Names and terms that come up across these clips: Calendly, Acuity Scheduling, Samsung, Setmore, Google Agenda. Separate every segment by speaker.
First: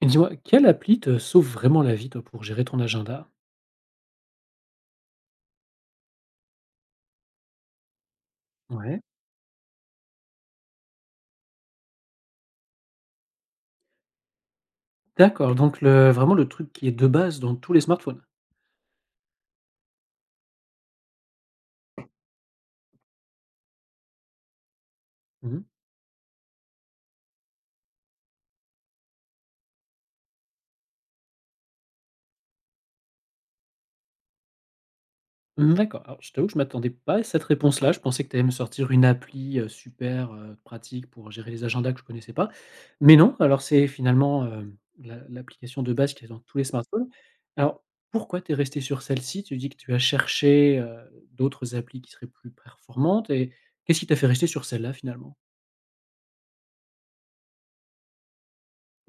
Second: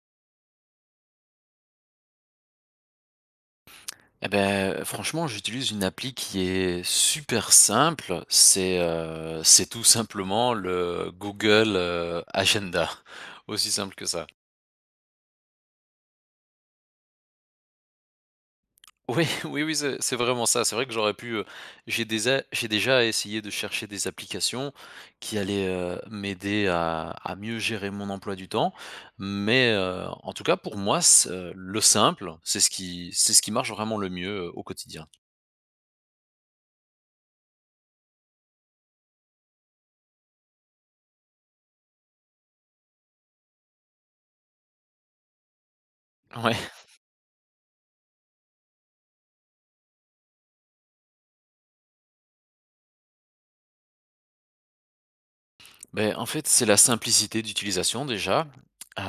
Speaker 1: Et dis-moi, quelle appli te sauve vraiment la vie, toi, pour gérer ton agenda?
Speaker 2: Eh ben franchement, j'utilise une appli qui est super simple. C'est,
Speaker 1: Ouais.
Speaker 2: heu, c'est tout simplement le Google Agenda. Aussi simple que ça.
Speaker 1: D'accord, donc le truc qui est de base dans tous les smartphones?
Speaker 2: Oui, oui, oui, c'est vraiment ça. C'est vrai que j'aurais pu, j'ai déjà essayé de chercher des applications qui
Speaker 1: Mmh mh.
Speaker 2: allaient, m'aider à mieux gérer mon emploi du temps. Mais, en tout cas pour moi, c le simple, c'est ce qui marche vraiment le mieux, au quotidien.
Speaker 1: Mmh, d'accord. Alors je t'avoue que je m'attendais pas à cette réponse-là. Je pensais que tu allais me sortir une appli, super, pratique pour gérer les agendas que je connaissais pas. Mais non, alors c'est finalement, l'application de base qui est dans
Speaker 2: Ouais.
Speaker 1: tous les smartphones. Alors, pourquoi tu es resté sur celle-ci? Tu dis que tu as cherché, d'autres applis qui seraient plus performantes, et qu'est-ce qui t'a fait rester sur celle-là, finalement?
Speaker 2: Ben en fait, c'est la simplicité d'utilisation déjà.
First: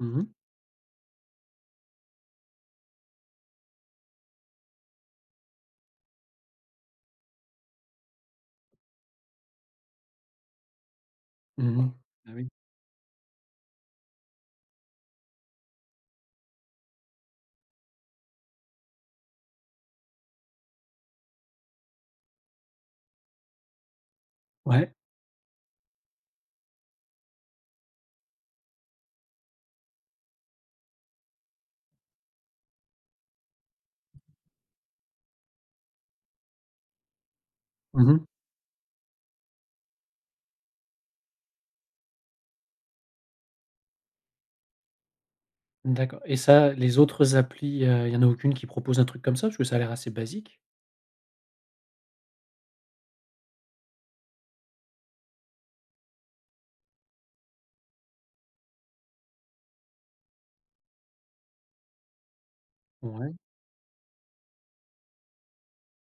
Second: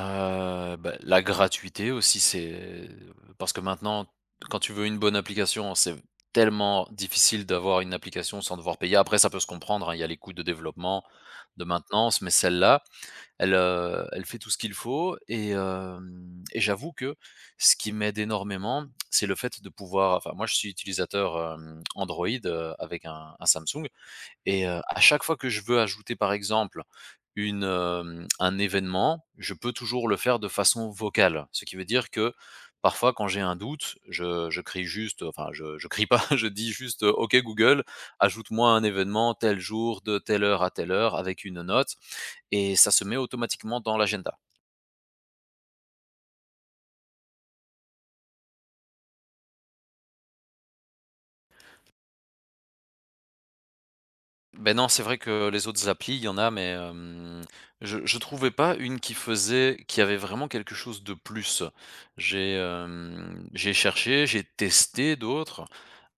Speaker 1: Mmh mh.
Speaker 2: bah, la gratuité aussi, c'est parce que maintenant, quand tu veux une bonne application, c'est tellement difficile d'avoir une application sans devoir payer. Après, ça peut se comprendre, hein, il y a les coûts de développement, de
Speaker 1: Mmh
Speaker 2: maintenance, mais
Speaker 1: mh.
Speaker 2: celle-là, elle fait tout ce qu'il faut et j'avoue que ce qui m'aide énormément, c'est le fait de pouvoir enfin, moi, je suis utilisateur, Android, avec un Samsung et
Speaker 1: Ouais.
Speaker 2: à chaque fois que je veux ajouter, par exemple, un événement, je peux toujours le faire de façon vocale. Ce qui veut dire que, parfois, quand j'ai un doute, je crie juste, enfin, je crie pas, je dis juste: OK Google,
Speaker 1: Mmh mh.
Speaker 2: ajoute-moi un événement tel jour, de telle heure à telle heure » avec une note et ça se met automatiquement dans l'agenda.
Speaker 1: D'accord, et ça, les autres applis, il y en a aucune qui propose un truc comme ça? Parce que ça a l'air assez basique.
Speaker 2: Ben non, c'est vrai que les autres applis, il y en a, mais je trouvais pas une qui avait vraiment quelque chose de plus. J'ai,
Speaker 1: Ouais,
Speaker 2: hem, j'ai cherché, j'ai testé d'autres.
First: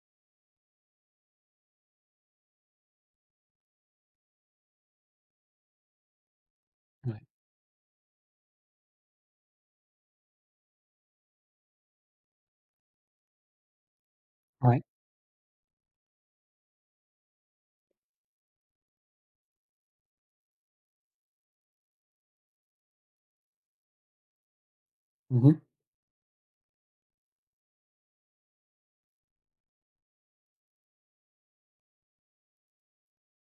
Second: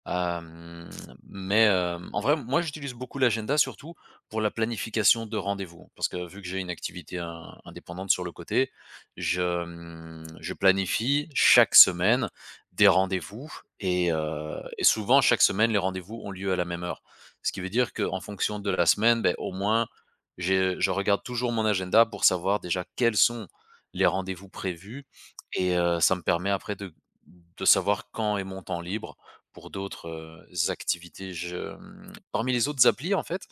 Speaker 2: Hem, mais en vrai, moi, j'utilise beaucoup l'agenda surtout pour la planification de rendez-vous. Parce que vu que j'ai une activité
Speaker 1: ouais,
Speaker 2: in indépendante sur le côté, je planifie chaque semaine des rendez-vous et heu
Speaker 1: ouais.
Speaker 2: et souvent chaque semaine, les rendez-vous ont lieu à la même heure. Ce qui veut dire qu'en fonction de la semaine, beh, au moins, j'ai je regarde toujours mon agenda pour savoir déjà quels sont les rendez-vous prévus
Speaker 1: Mmh mh.
Speaker 2: et ça me permet après de savoir quand est mon temps libre pour d'autres, activités. Parmi les autres applis, en fait,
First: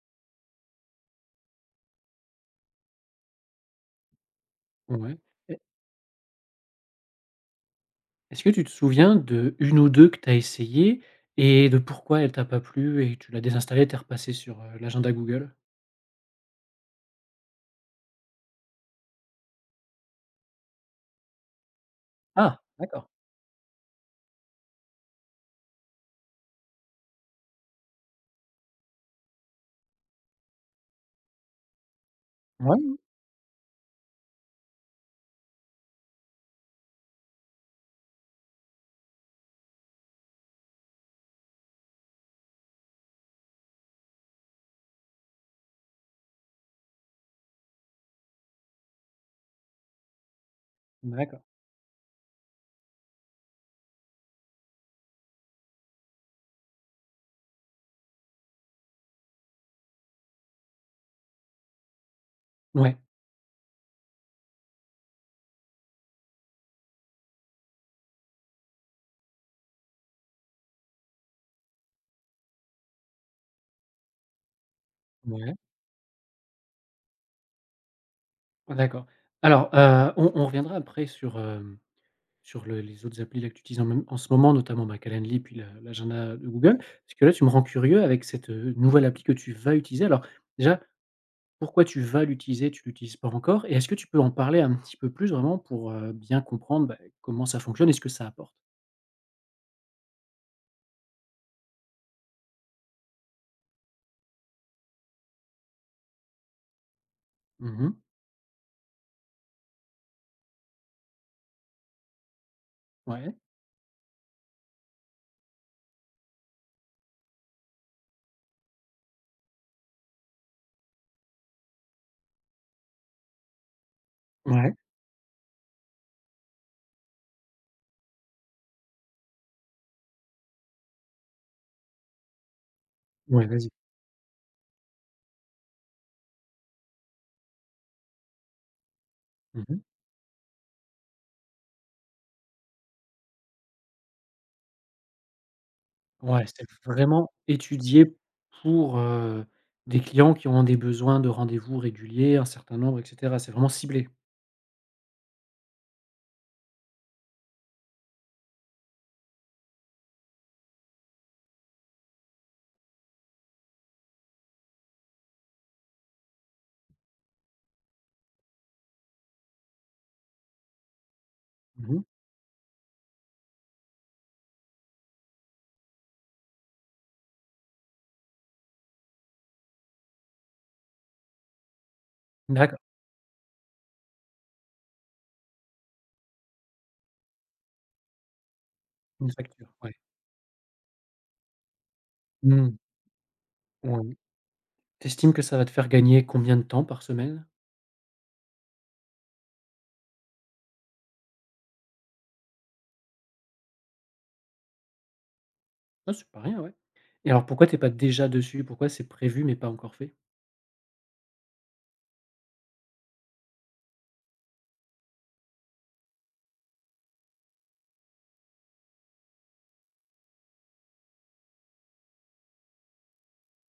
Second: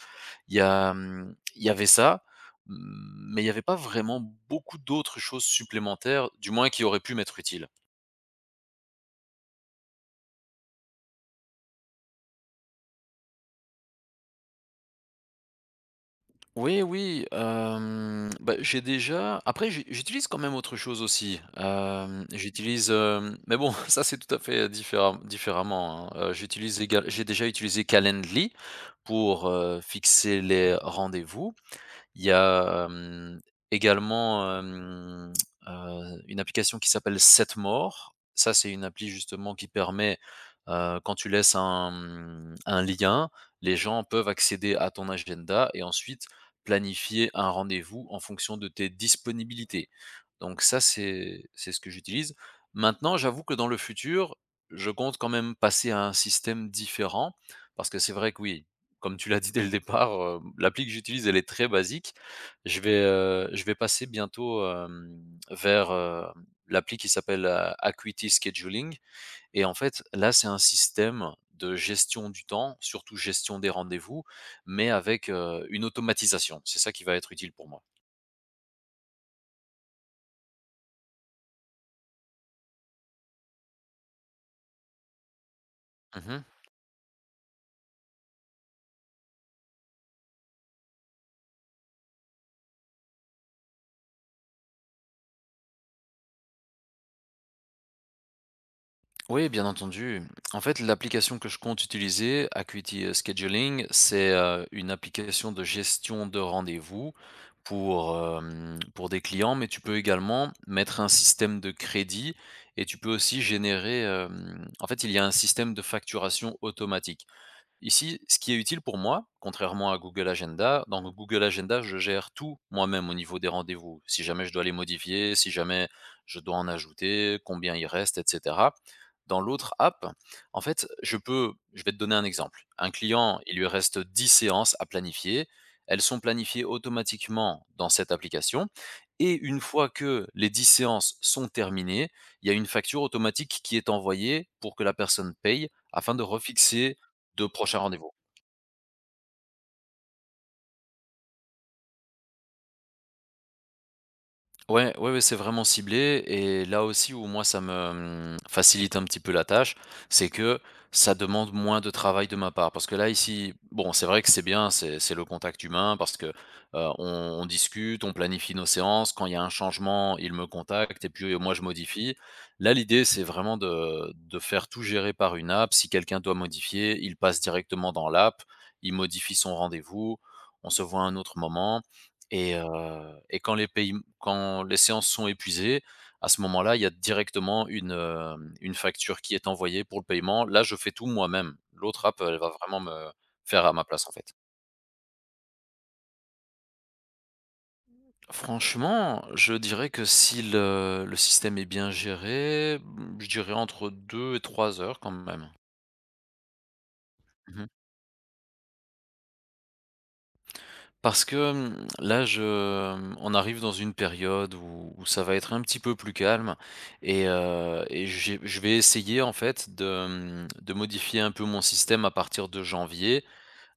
Speaker 2: il y avait ça, mmh, mais il n'y avait pas vraiment beaucoup
Speaker 1: Ouais.
Speaker 2: d'autres choses
Speaker 1: Est
Speaker 2: supplémentaires, du moins qui auraient pu m'être utiles.
Speaker 1: Est-ce que tu te souviens de une ou 2 que tu as essayé et de pourquoi elle t'a pas plu et tu l'as désinstallée, tu es repassée sur, l'agenda Google?
Speaker 2: Oui, oui, bah, j'ai déjà après j'ai j'utilise quand même autre chose aussi,
Speaker 1: Ah!
Speaker 2: j'utilise,
Speaker 1: D'accord.
Speaker 2: mais bon, ça c'est tout à fait différemment, hein. J'ai déjà utilisé Calendly pour, fixer les rendez-vous. Il y a,
Speaker 1: Ouais,
Speaker 2: également, une application qui s'appelle Setmore. Ça, c'est une appli justement qui permet, quand tu laisses un lien, les gens peuvent accéder à ton agenda et ensuite planifier un rendez-vous en fonction de tes disponibilités. Donc ça,
Speaker 1: d'accord.
Speaker 2: c'est ce que j'utilise. Maintenant, j'avoue que dans le futur, je compte quand même passer à un système différent parce que c'est vrai que oui, comme tu l'as dit dès le départ, l'appli que j'utilise, elle est très basique. Je
Speaker 1: Ouais,
Speaker 2: vais, heu, je vais passer bientôt, vers, l'appli qui s'appelle, Acuity Scheduling et en fait, là, c'est un système de gestion du temps, surtout gestion des rendez-vous, mais avec,
Speaker 1: ouais,
Speaker 2: une automatisation. C'est ça qui va être utile pour moi.
Speaker 1: d'accord. Alors, on reviendra après sur le les autres applis là que tu utilises en ce moment, notamment, bah, Calendly, puis la l'agenda
Speaker 2: Mmh.
Speaker 1: de Google. Parce que là, tu me rends curieux avec cette, nouvelle appli que tu vas utiliser. Alors déjà, pourquoi tu vas l'utiliser? Tu l'utilises pas encore, et est-ce que tu peux en parler un petit peu plus vraiment pour, bien comprendre, bah, comment ça fonctionne et ce que ça apporte?
Speaker 2: Oui, bien entendu. En fait, l'application que je compte utiliser, Acuity Scheduling, c'est une application de gestion de rendez-vous
Speaker 1: Mmh.
Speaker 2: pour des clients, mais tu peux également mettre un système de crédit et tu peux
Speaker 1: Ouais.
Speaker 2: aussi en fait, il y a un système de facturation automatique. Ici, ce qui est utile pour moi, contrairement à Google Agenda, dans Google Agenda, je gère tout moi-même au niveau des rendez-vous. Si jamais je dois les
Speaker 1: Ouais.
Speaker 2: modifier, si jamais je dois en ajouter, combien il reste, etc. Dans l'autre app, en fait, je vais te donner un exemple. Un client,
Speaker 1: Ouais,
Speaker 2: il lui
Speaker 1: vas-y.
Speaker 2: reste 10 séances à planifier. Elles sont planifiées automatiquement dans cette application. Et une
Speaker 1: Mmh.
Speaker 2: fois que les 10 séances sont terminées, il y a une facture automatique qui est envoyée pour que la personne paye afin de
Speaker 1: Ouais, c'est
Speaker 2: refixer
Speaker 1: vraiment
Speaker 2: deux prochains rendez-vous.
Speaker 1: étudié pour, des clients qui ont des besoins de rendez-vous réguliers, un certain nombre et cetera. C'est vraiment ciblé.
Speaker 2: Ouais, ouais, ouais, c'est vraiment ciblé et là aussi où moi ça me, facilite un petit peu la tâche, c'est que ça demande moins de travail de ma part. Parce que là ici, bon, c'est vrai que c'est bien, c'est le contact humain parce que, on discute, on planifie nos séances. Quand il y a un changement, il me contacte et puis, moi je
Speaker 1: Mmh.
Speaker 2: modifie. Là, l'idée, c'est vraiment de faire tout gérer par une app. Si quelqu'un doit modifier, il passe directement dans l'app, il modifie son rendez-vous, on se voit à un autre moment. Et heu
Speaker 1: D'accord,
Speaker 2: et quand les séances sont épuisées, à ce moment-là, il y a directement une facture
Speaker 1: une
Speaker 2: qui est
Speaker 1: facture,
Speaker 2: envoyée
Speaker 1: ouais.
Speaker 2: pour le paiement. Là, je fais tout moi-même. L'autre app, elle va
Speaker 1: Mmh.
Speaker 2: vraiment me faire à ma place, en
Speaker 1: Ouais.
Speaker 2: fait.
Speaker 1: T'estimes que ça va te faire gagner combien de temps par semaine?
Speaker 2: Franchement, je dirais que si le système est bien géré, je dirais entre 2 et 3 heures quand même.
Speaker 1: Ah, c'est pas rien, ouais. Et alors pourquoi
Speaker 2: Mmh.
Speaker 1: t'es pas déjà dessus? Pourquoi c'est prévu mais pas encore fait?
Speaker 2: Parce que, là, on arrive dans une période où ça va être un petit peu plus calme et j'ai je vais essayer, en fait, de modifier un peu mon système à partir de janvier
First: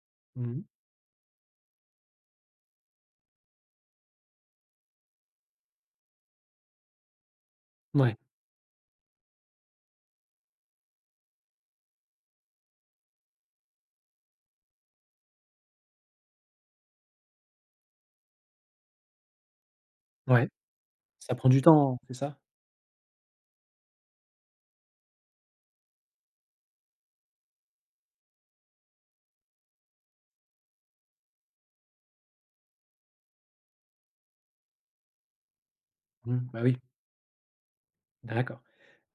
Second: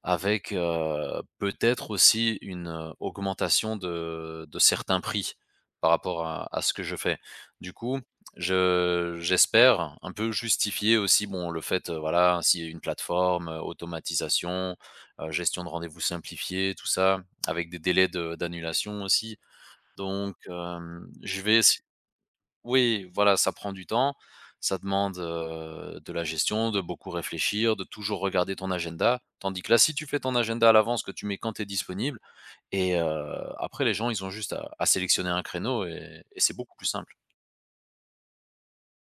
Speaker 2: avec,
Speaker 1: Mmh.
Speaker 2: peut-être aussi une, augmentation de certains prix par rapport à ce que je fais. Du coup,
Speaker 1: Ouais,
Speaker 2: je j'espère un peu justifier aussi, bon, le fait, voilà, s'il y a une plateforme, automatisation, gestion de rendez-vous simplifiée, tout ça, avec des délais de d'annulation aussi. Donc,
Speaker 1: ouais,
Speaker 2: hem,
Speaker 1: ça
Speaker 2: je
Speaker 1: prend
Speaker 2: vais
Speaker 1: du temps, c'est ça?
Speaker 2: Oui, voilà, ça prend du temps, ça demande, de la gestion, de beaucoup réfléchir, de toujours regarder ton agenda. Tandis que là, si tu fais ton agenda à l'avance, que tu mets quand tu es disponible et après les gens, ils ont juste à sélectionner un créneau et
Speaker 1: Mmh,
Speaker 2: et c'est
Speaker 1: bah,
Speaker 2: beaucoup
Speaker 1: oui,
Speaker 2: plus simple.
Speaker 1: d'accord.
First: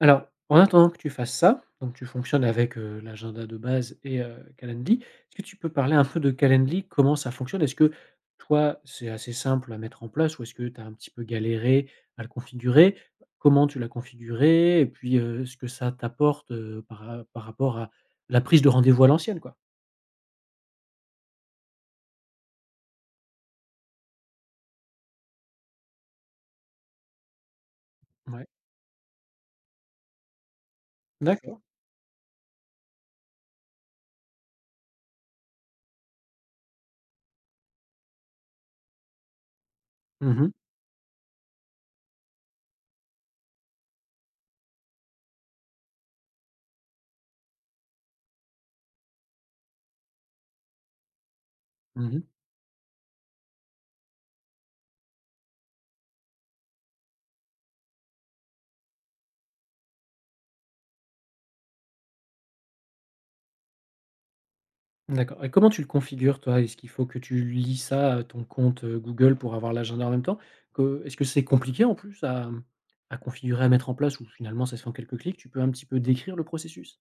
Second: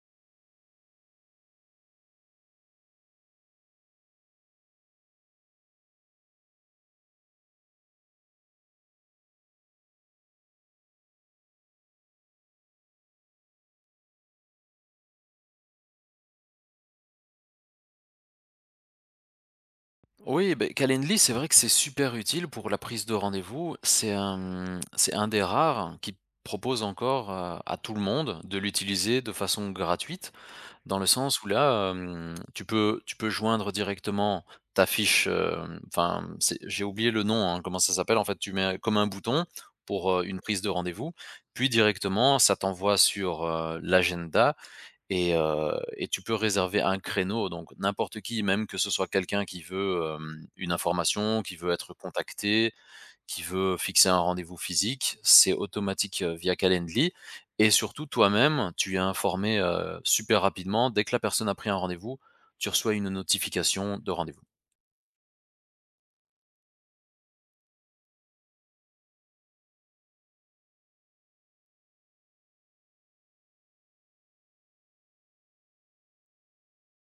Speaker 1: Alors, en attendant que tu fasses ça, donc tu fonctionnes avec, l'agenda de base et Calendly. Est-ce que tu peux parler un peu de Calendly? Comment ça fonctionne? Est-ce que toi, c'est assez simple à mettre en place, ou est-ce que tu as un petit peu galéré à le configurer? Comment tu l'as configuré? Et puis, ce que ça t'apporte, par rapport à la prise de rendez-vous à l'ancienne, quoi?
Speaker 2: Oui, beh, Calendly, c'est vrai que c'est super utile pour la prise de rendez-vous. C'est un des rares qui propose encore, à tout le monde
Speaker 1: Ouais,
Speaker 2: de l'utiliser de façon gratuite. Dans le sens où
Speaker 1: d'accord.
Speaker 2: là, tu peux joindre directement ta fiche, enfin, c'est j'ai oublié le nom, hein, comment ça s'appelle, en fait, tu mets comme un bouton pour,
Speaker 1: Mmh
Speaker 2: une
Speaker 1: mh.
Speaker 2: prise de rendez-vous, puis directement ça t'envoie sur, l'agenda et heu et tu peux réserver un créneau, donc n'importe qui, même que ce soit quelqu'un qui veut, une information, qui veut être
Speaker 1: Mmh.
Speaker 2: contacté, qui veut fixer un rendez-vous physique, c'est automatique, via Calendly et surtout toi-même, tu es informé, super rapidement. Dès que la personne a pris un rendez-vous, tu reçois une notification de rendez-vous.
Speaker 1: D'accord, et comment tu le configures toi? Est-ce qu'il faut que tu lis ça à ton compte, Google, pour avoir l'agenda en même temps? Que est-ce que c'est compliqué en plus à configurer, à mettre en place, ou finalement ça se fait en quelques clics? Tu peux un petit peu décrire le processus?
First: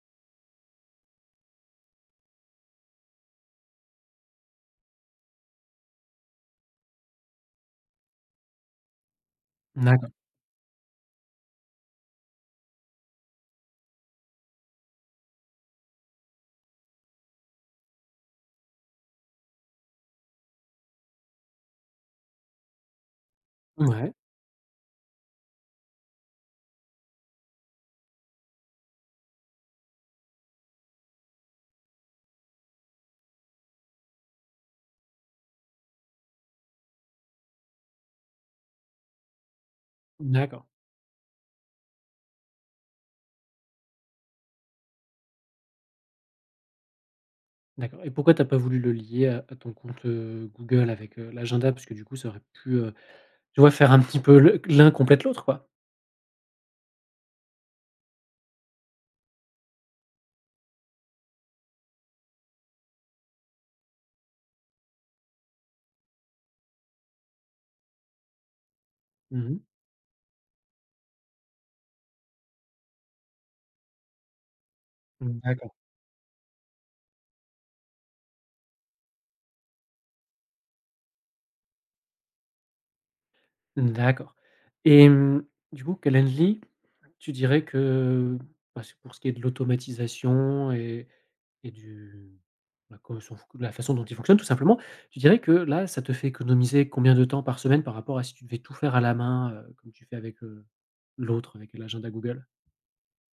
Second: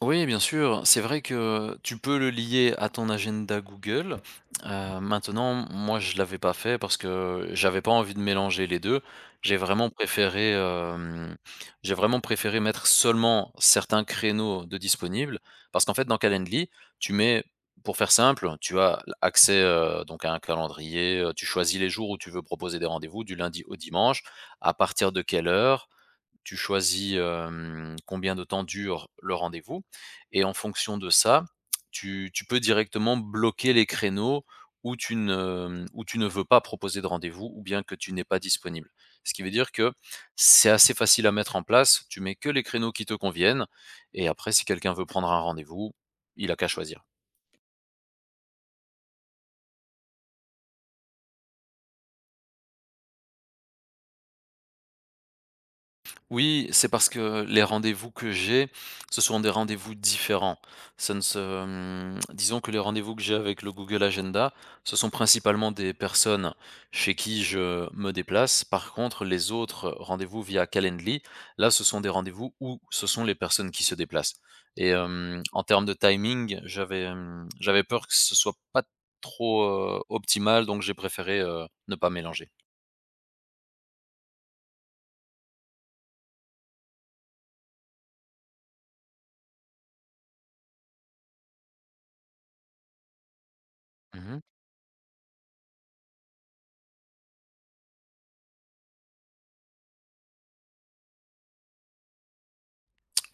Speaker 2: Oui, bien sûr. C'est vrai que tu peux le lier à ton agenda Google. Maintenant, moi, je l'avais pas fait parce que j'avais pas envie de mélanger les 2. J'ai vraiment
Speaker 1: D'accord.
Speaker 2: préféré, hem, j'ai vraiment préféré mettre seulement certains créneaux de disponibles parce qu'en fait, dans Calendly, tu mets pour faire simple, tu as accès, donc à un calendrier, tu choisis les jours où tu veux proposer des rendez-vous du lundi au
Speaker 1: Ouais,
Speaker 2: dimanche, à partir de quelle heure, tu choisis, combien de temps dure le rendez-vous et en fonction de ça, tu peux directement bloquer les créneaux où tu ne veux pas proposer de rendez-vous ou bien que tu n'es pas disponible. Ce qui veut dire que
Speaker 1: d'accord,
Speaker 2: c'est assez facile à mettre en place, tu mets que les créneaux qui te conviennent et après si quelqu'un veut prendre un rendez-vous, il a qu'à choisir.
Speaker 1: d'accord, et pourquoi t'as pas voulu le lier à ton compte, Google avec, l'agenda? Parce que du coup ça aurait pu, tu vois, faire un petit peu le l'un complète l'autre, quoi.
Speaker 2: Oui, c'est parce que les rendez-vous que j'ai, ce sont des rendez-vous différents. Ça ne se, Disons que les rendez-vous que j'ai avec le Google Agenda, ce sont principalement des personnes chez qui je me déplace. Par contre, les
Speaker 1: Mmh.
Speaker 2: autres rendez-vous via Calendly, là, ce sont des rendez-vous où ce sont les personnes qui se déplacent. Et en
Speaker 1: D'accord.
Speaker 2: termes de timing, j'avais peur que ce soit pas trop optimal, donc j'ai préféré ne pas mélanger.
Speaker 1: D'accord, et du coup Calendly, tu dirais que, bah, c'est pour ce qui est de l'automatisation et du la co son la façon dont il fonctionne
Speaker 2: Mhm.
Speaker 1: tout simplement, tu dirais que là, ça te fait économiser combien de temps par semaine par rapport à si tu devais tout faire à la main, comme tu fais avec, l'autre, avec l'agenda Google?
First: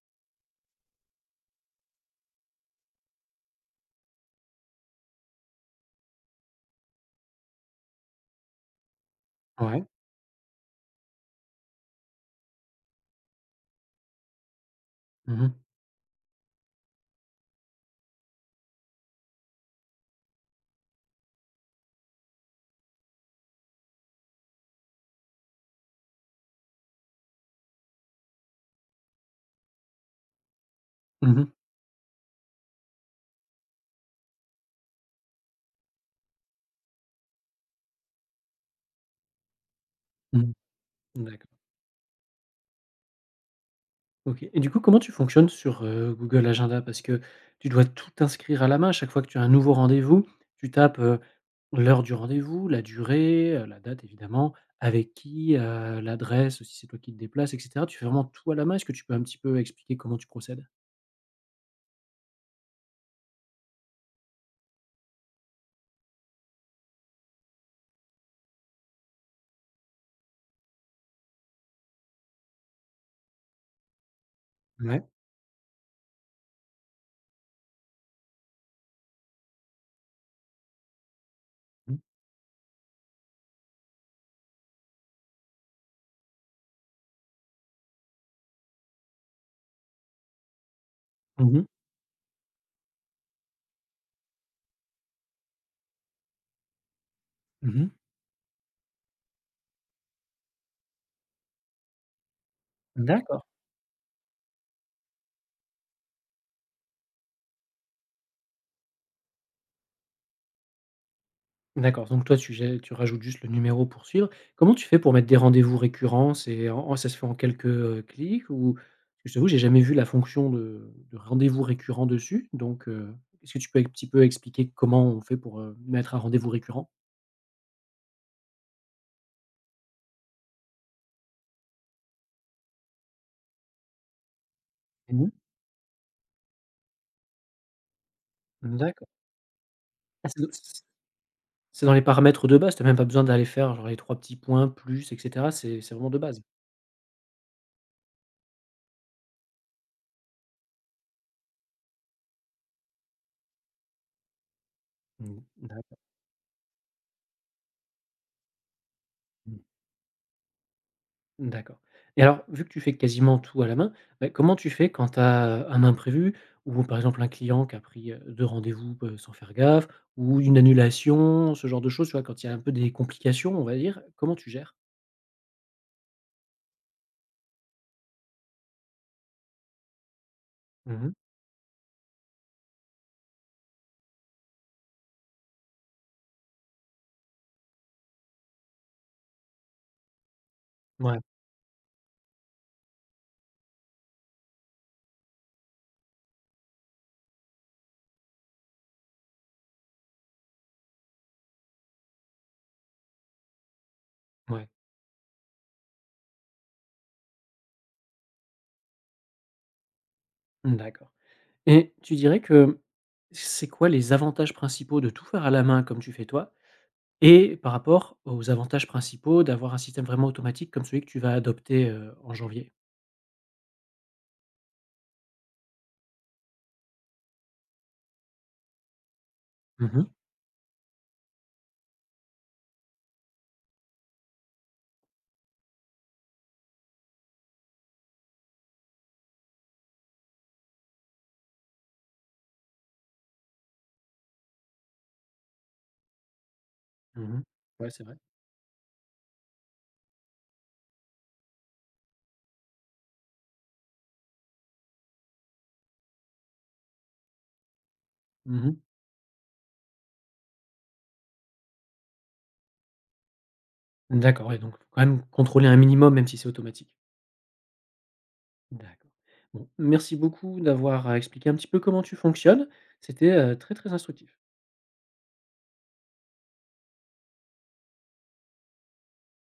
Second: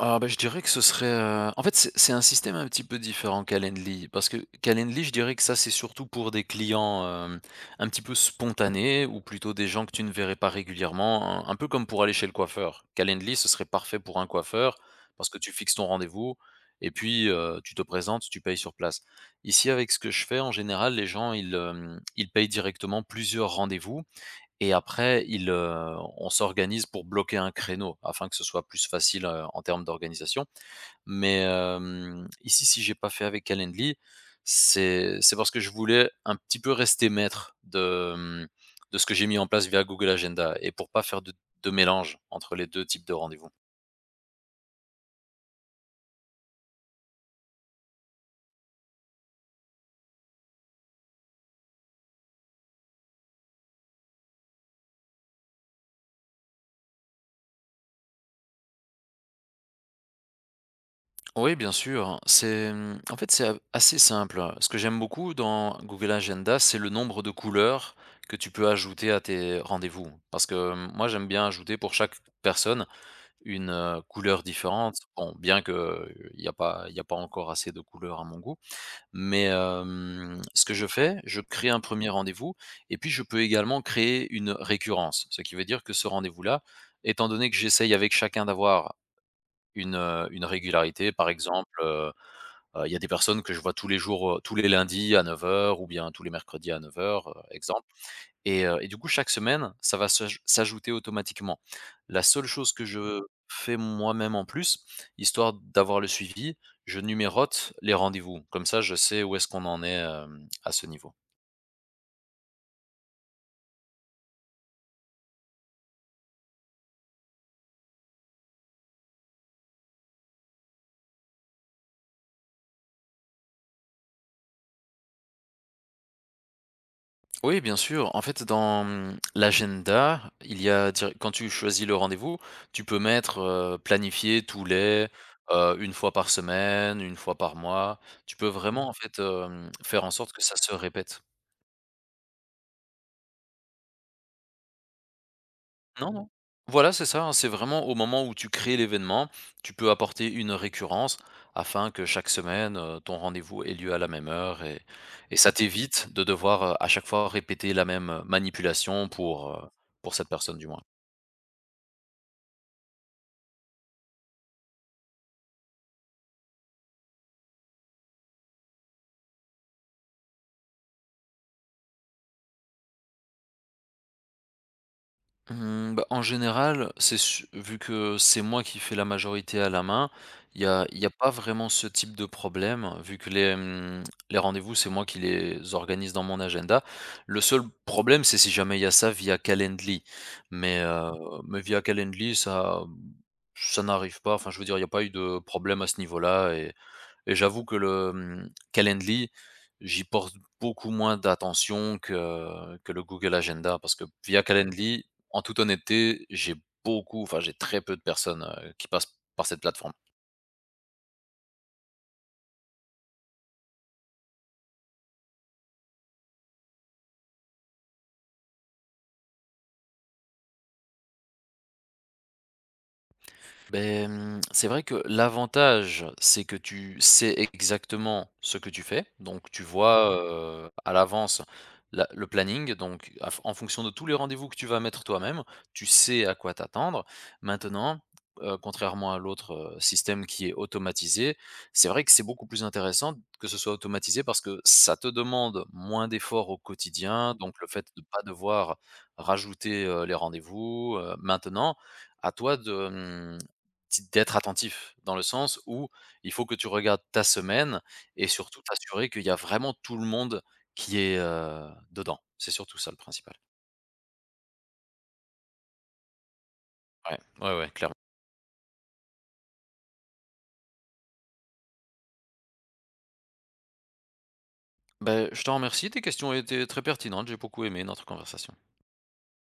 Speaker 2: Ah bah, je dirais que ce serait, en fait, c'est un système un petit peu différent Calendly, parce que Calendly, je dirais que ça, c'est surtout pour des clients, un petit peu spontanés ou plutôt des gens
Speaker 1: Ouais.
Speaker 2: que tu ne verrais pas régulièrement, un peu comme pour aller chez le coiffeur. Calendly, ce serait parfait pour un coiffeur parce que
Speaker 1: Mmh
Speaker 2: tu
Speaker 1: mh.
Speaker 2: fixes ton rendez-vous et puis, tu te présentes, tu payes sur place. Ici, avec ce que je fais, en général, les gens, ils payent directement plusieurs rendez-vous et après, on s'organise pour bloquer un créneau afin que ce soit plus facile, en termes d'organisation.
Speaker 1: Mmh.
Speaker 2: Ici, si j'ai pas fait avec Calendly, c'est parce que je voulais un petit peu rester maître de de ce que j'ai mis en place via Google
Speaker 1: Mmh.
Speaker 2: Agenda et pour pas faire de
Speaker 1: D'accord.
Speaker 2: de mélange entre les 2 types de rendez-vous.
Speaker 1: OK, et du coup, comment tu fonctionnes sur, Google Agenda? Parce que tu dois tout inscrire à la main. À chaque fois que tu as un nouveau rendez-vous, tu tapes, l'heure du rendez-vous, la durée, la date évidemment, avec qui, l'adresse, si c'est toi qui te déplaces, et cetera. Tu fais vraiment tout à la main. Est-ce que tu peux un petit peu expliquer comment tu procèdes?
Speaker 2: Oui, bien sûr. En fait, c'est a assez simple, hein. Ce que j'aime beaucoup dans Google Agenda, c'est le nombre de couleurs que tu peux ajouter à tes rendez-vous. Parce que moi, j'aime bien ajouter pour chaque personne couleur différente.
Speaker 1: Ouais.
Speaker 2: Bon, bien que, il y a pas encore assez de couleurs à mon goût, mais ce que je fais, je crée un
Speaker 1: Mmh.
Speaker 2: premier rendez-vous et puis je peux également créer une récurrence. Ce qui veut dire que ce rendez-vous-là, étant donné que j'essaye avec chacun d'avoir une régularité, par
Speaker 1: Mmh.
Speaker 2: exemple, il y a des personnes que je vois tous les jours, tous les lundis à neuf heures ou bien tous les mercredis à 9:00, exemple,
Speaker 1: Mmh.
Speaker 2: et du coup, chaque semaine, ça va s'ajouter automatiquement. La seule chose que je
Speaker 1: D'accord.
Speaker 2: fais moi-même en plus, histoire d'avoir le suivi, je numérote les rendez-vous. Comme ça, je sais où est-ce qu'on en est, à ce niveau.
Speaker 1: D'accord, donc toi tu gè tu rajoutes juste le numéro pour suivre. Comment tu fais pour mettre des rendez-vous récurrents? C'est en en ça se fait en quelques, clics, ou je t'avoue, j'ai jamais vu la fonction de rendez-vous récurrent dessus, donc est-ce que tu peux un petit peu expliquer comment on fait pour, mettre un rendez-vous récurrent?
Speaker 2: Oui, bien sûr. En fait, dans l'agenda, il y a quand tu choisis le rendez-vous, tu peux mettre planifier tous les
Speaker 1: Mmh.
Speaker 2: une fois par semaine, une fois par mois. Tu peux vraiment en
Speaker 1: D'accord.
Speaker 2: fait faire en
Speaker 1: Ah,
Speaker 2: sorte que
Speaker 1: c'est d
Speaker 2: ça se répète.
Speaker 1: c'est dans les paramètres de base, tu as même pas besoin d'aller faire genre les 3 petits points, plus, et cetera, c'est vraiment
Speaker 2: Non,
Speaker 1: de
Speaker 2: non.
Speaker 1: base?
Speaker 2: Voilà, c'est ça, hein. C'est vraiment au moment où tu crées l'événement, tu peux apporter une récurrence afin que chaque semaine ton rendez-vous ait lieu à la même heure, et
Speaker 1: Mmh,
Speaker 2: ça
Speaker 1: d'accord.
Speaker 2: t'évite de devoir à chaque fois répéter la même manipulation pour cette personne du moins.
Speaker 1: D'accord, et alors, vu que tu fais quasiment tout à la main, bah, comment tu fais quand tu as un imprévu, ou par exemple un client qui a pris, 2 rendez-vous, sans faire gaffe, ou une annulation, ce genre de choses, tu vois? Quand il y a un peu des complications, on va dire, comment tu gères?
Speaker 2: Mmh, Bah, en général, c'est su vu que c'est moi qui fais la majorité à la main, il y a y a
Speaker 1: Mmh.
Speaker 2: pas vraiment ce type de problème, vu que les rendez-vous, c'est moi qui les organise dans mon agenda. Le seul problème, c'est si jamais il y a ça via Calendly. Mais heu,
Speaker 1: Ouais,
Speaker 2: mais via Calendly, ça n'arrive pas. Enfin, je veux dire, il y a pas eu de problème à ce niveau-là et j'avoue que Calendly, j'y porte beaucoup moins d'attention que le Google Agenda parce que via
Speaker 1: ouais.
Speaker 2: Calendly, en toute honnêteté, j'ai beaucoup, enfin j'ai très peu de personnes, qui passent par cette plateforme.
Speaker 1: Mmh, d'accord, et tu dirais que c'est quoi les avantages principaux de tout faire à la main comme tu fais toi, et par rapport aux avantages principaux d'avoir un système vraiment automatique comme celui que tu vas adopter, en janvier?
Speaker 2: Beh, c'est vrai que l'avantage, c'est que tu sais exactement ce que tu fais, donc tu
Speaker 1: Mmh mh.
Speaker 2: vois, mmh, à l'avance la le planning, donc à en fonction de tous les rendez-vous que tu vas mettre toi-même, tu sais à quoi t'attendre. Maintenant, contrairement à système qui est automatisé, c'est vrai que c'est beaucoup plus intéressant que ce soit automatisé parce que ça te demande moins d'efforts au quotidien,
Speaker 1: Mmh.
Speaker 2: donc le fait
Speaker 1: Ouais,
Speaker 2: de
Speaker 1: c'est
Speaker 2: ne
Speaker 1: vrai.
Speaker 2: pas devoir rajouter, les rendez-vous, maintenant à toi de, mmh Ti d'être attentif, dans le sens où il faut que tu regardes ta semaine et surtout
Speaker 1: Mmh.
Speaker 2: t'assurer qu'il y a vraiment tout le monde qui est, dedans. C'est surtout ça le principal.
Speaker 1: D'accord, ouais, donc faut quand même contrôler un minimum, même si c'est automatique.
Speaker 2: Ouais, ouais, ouais, clairement.
Speaker 1: D'accord. Bon, merci beaucoup d'avoir, expliqué un petit peu comment tu fonctionnes. C'était, très, très instructif.
Speaker 2: Ben je t'en remercie, tes questions étaient très pertinentes, j'ai beaucoup aimé notre conversation.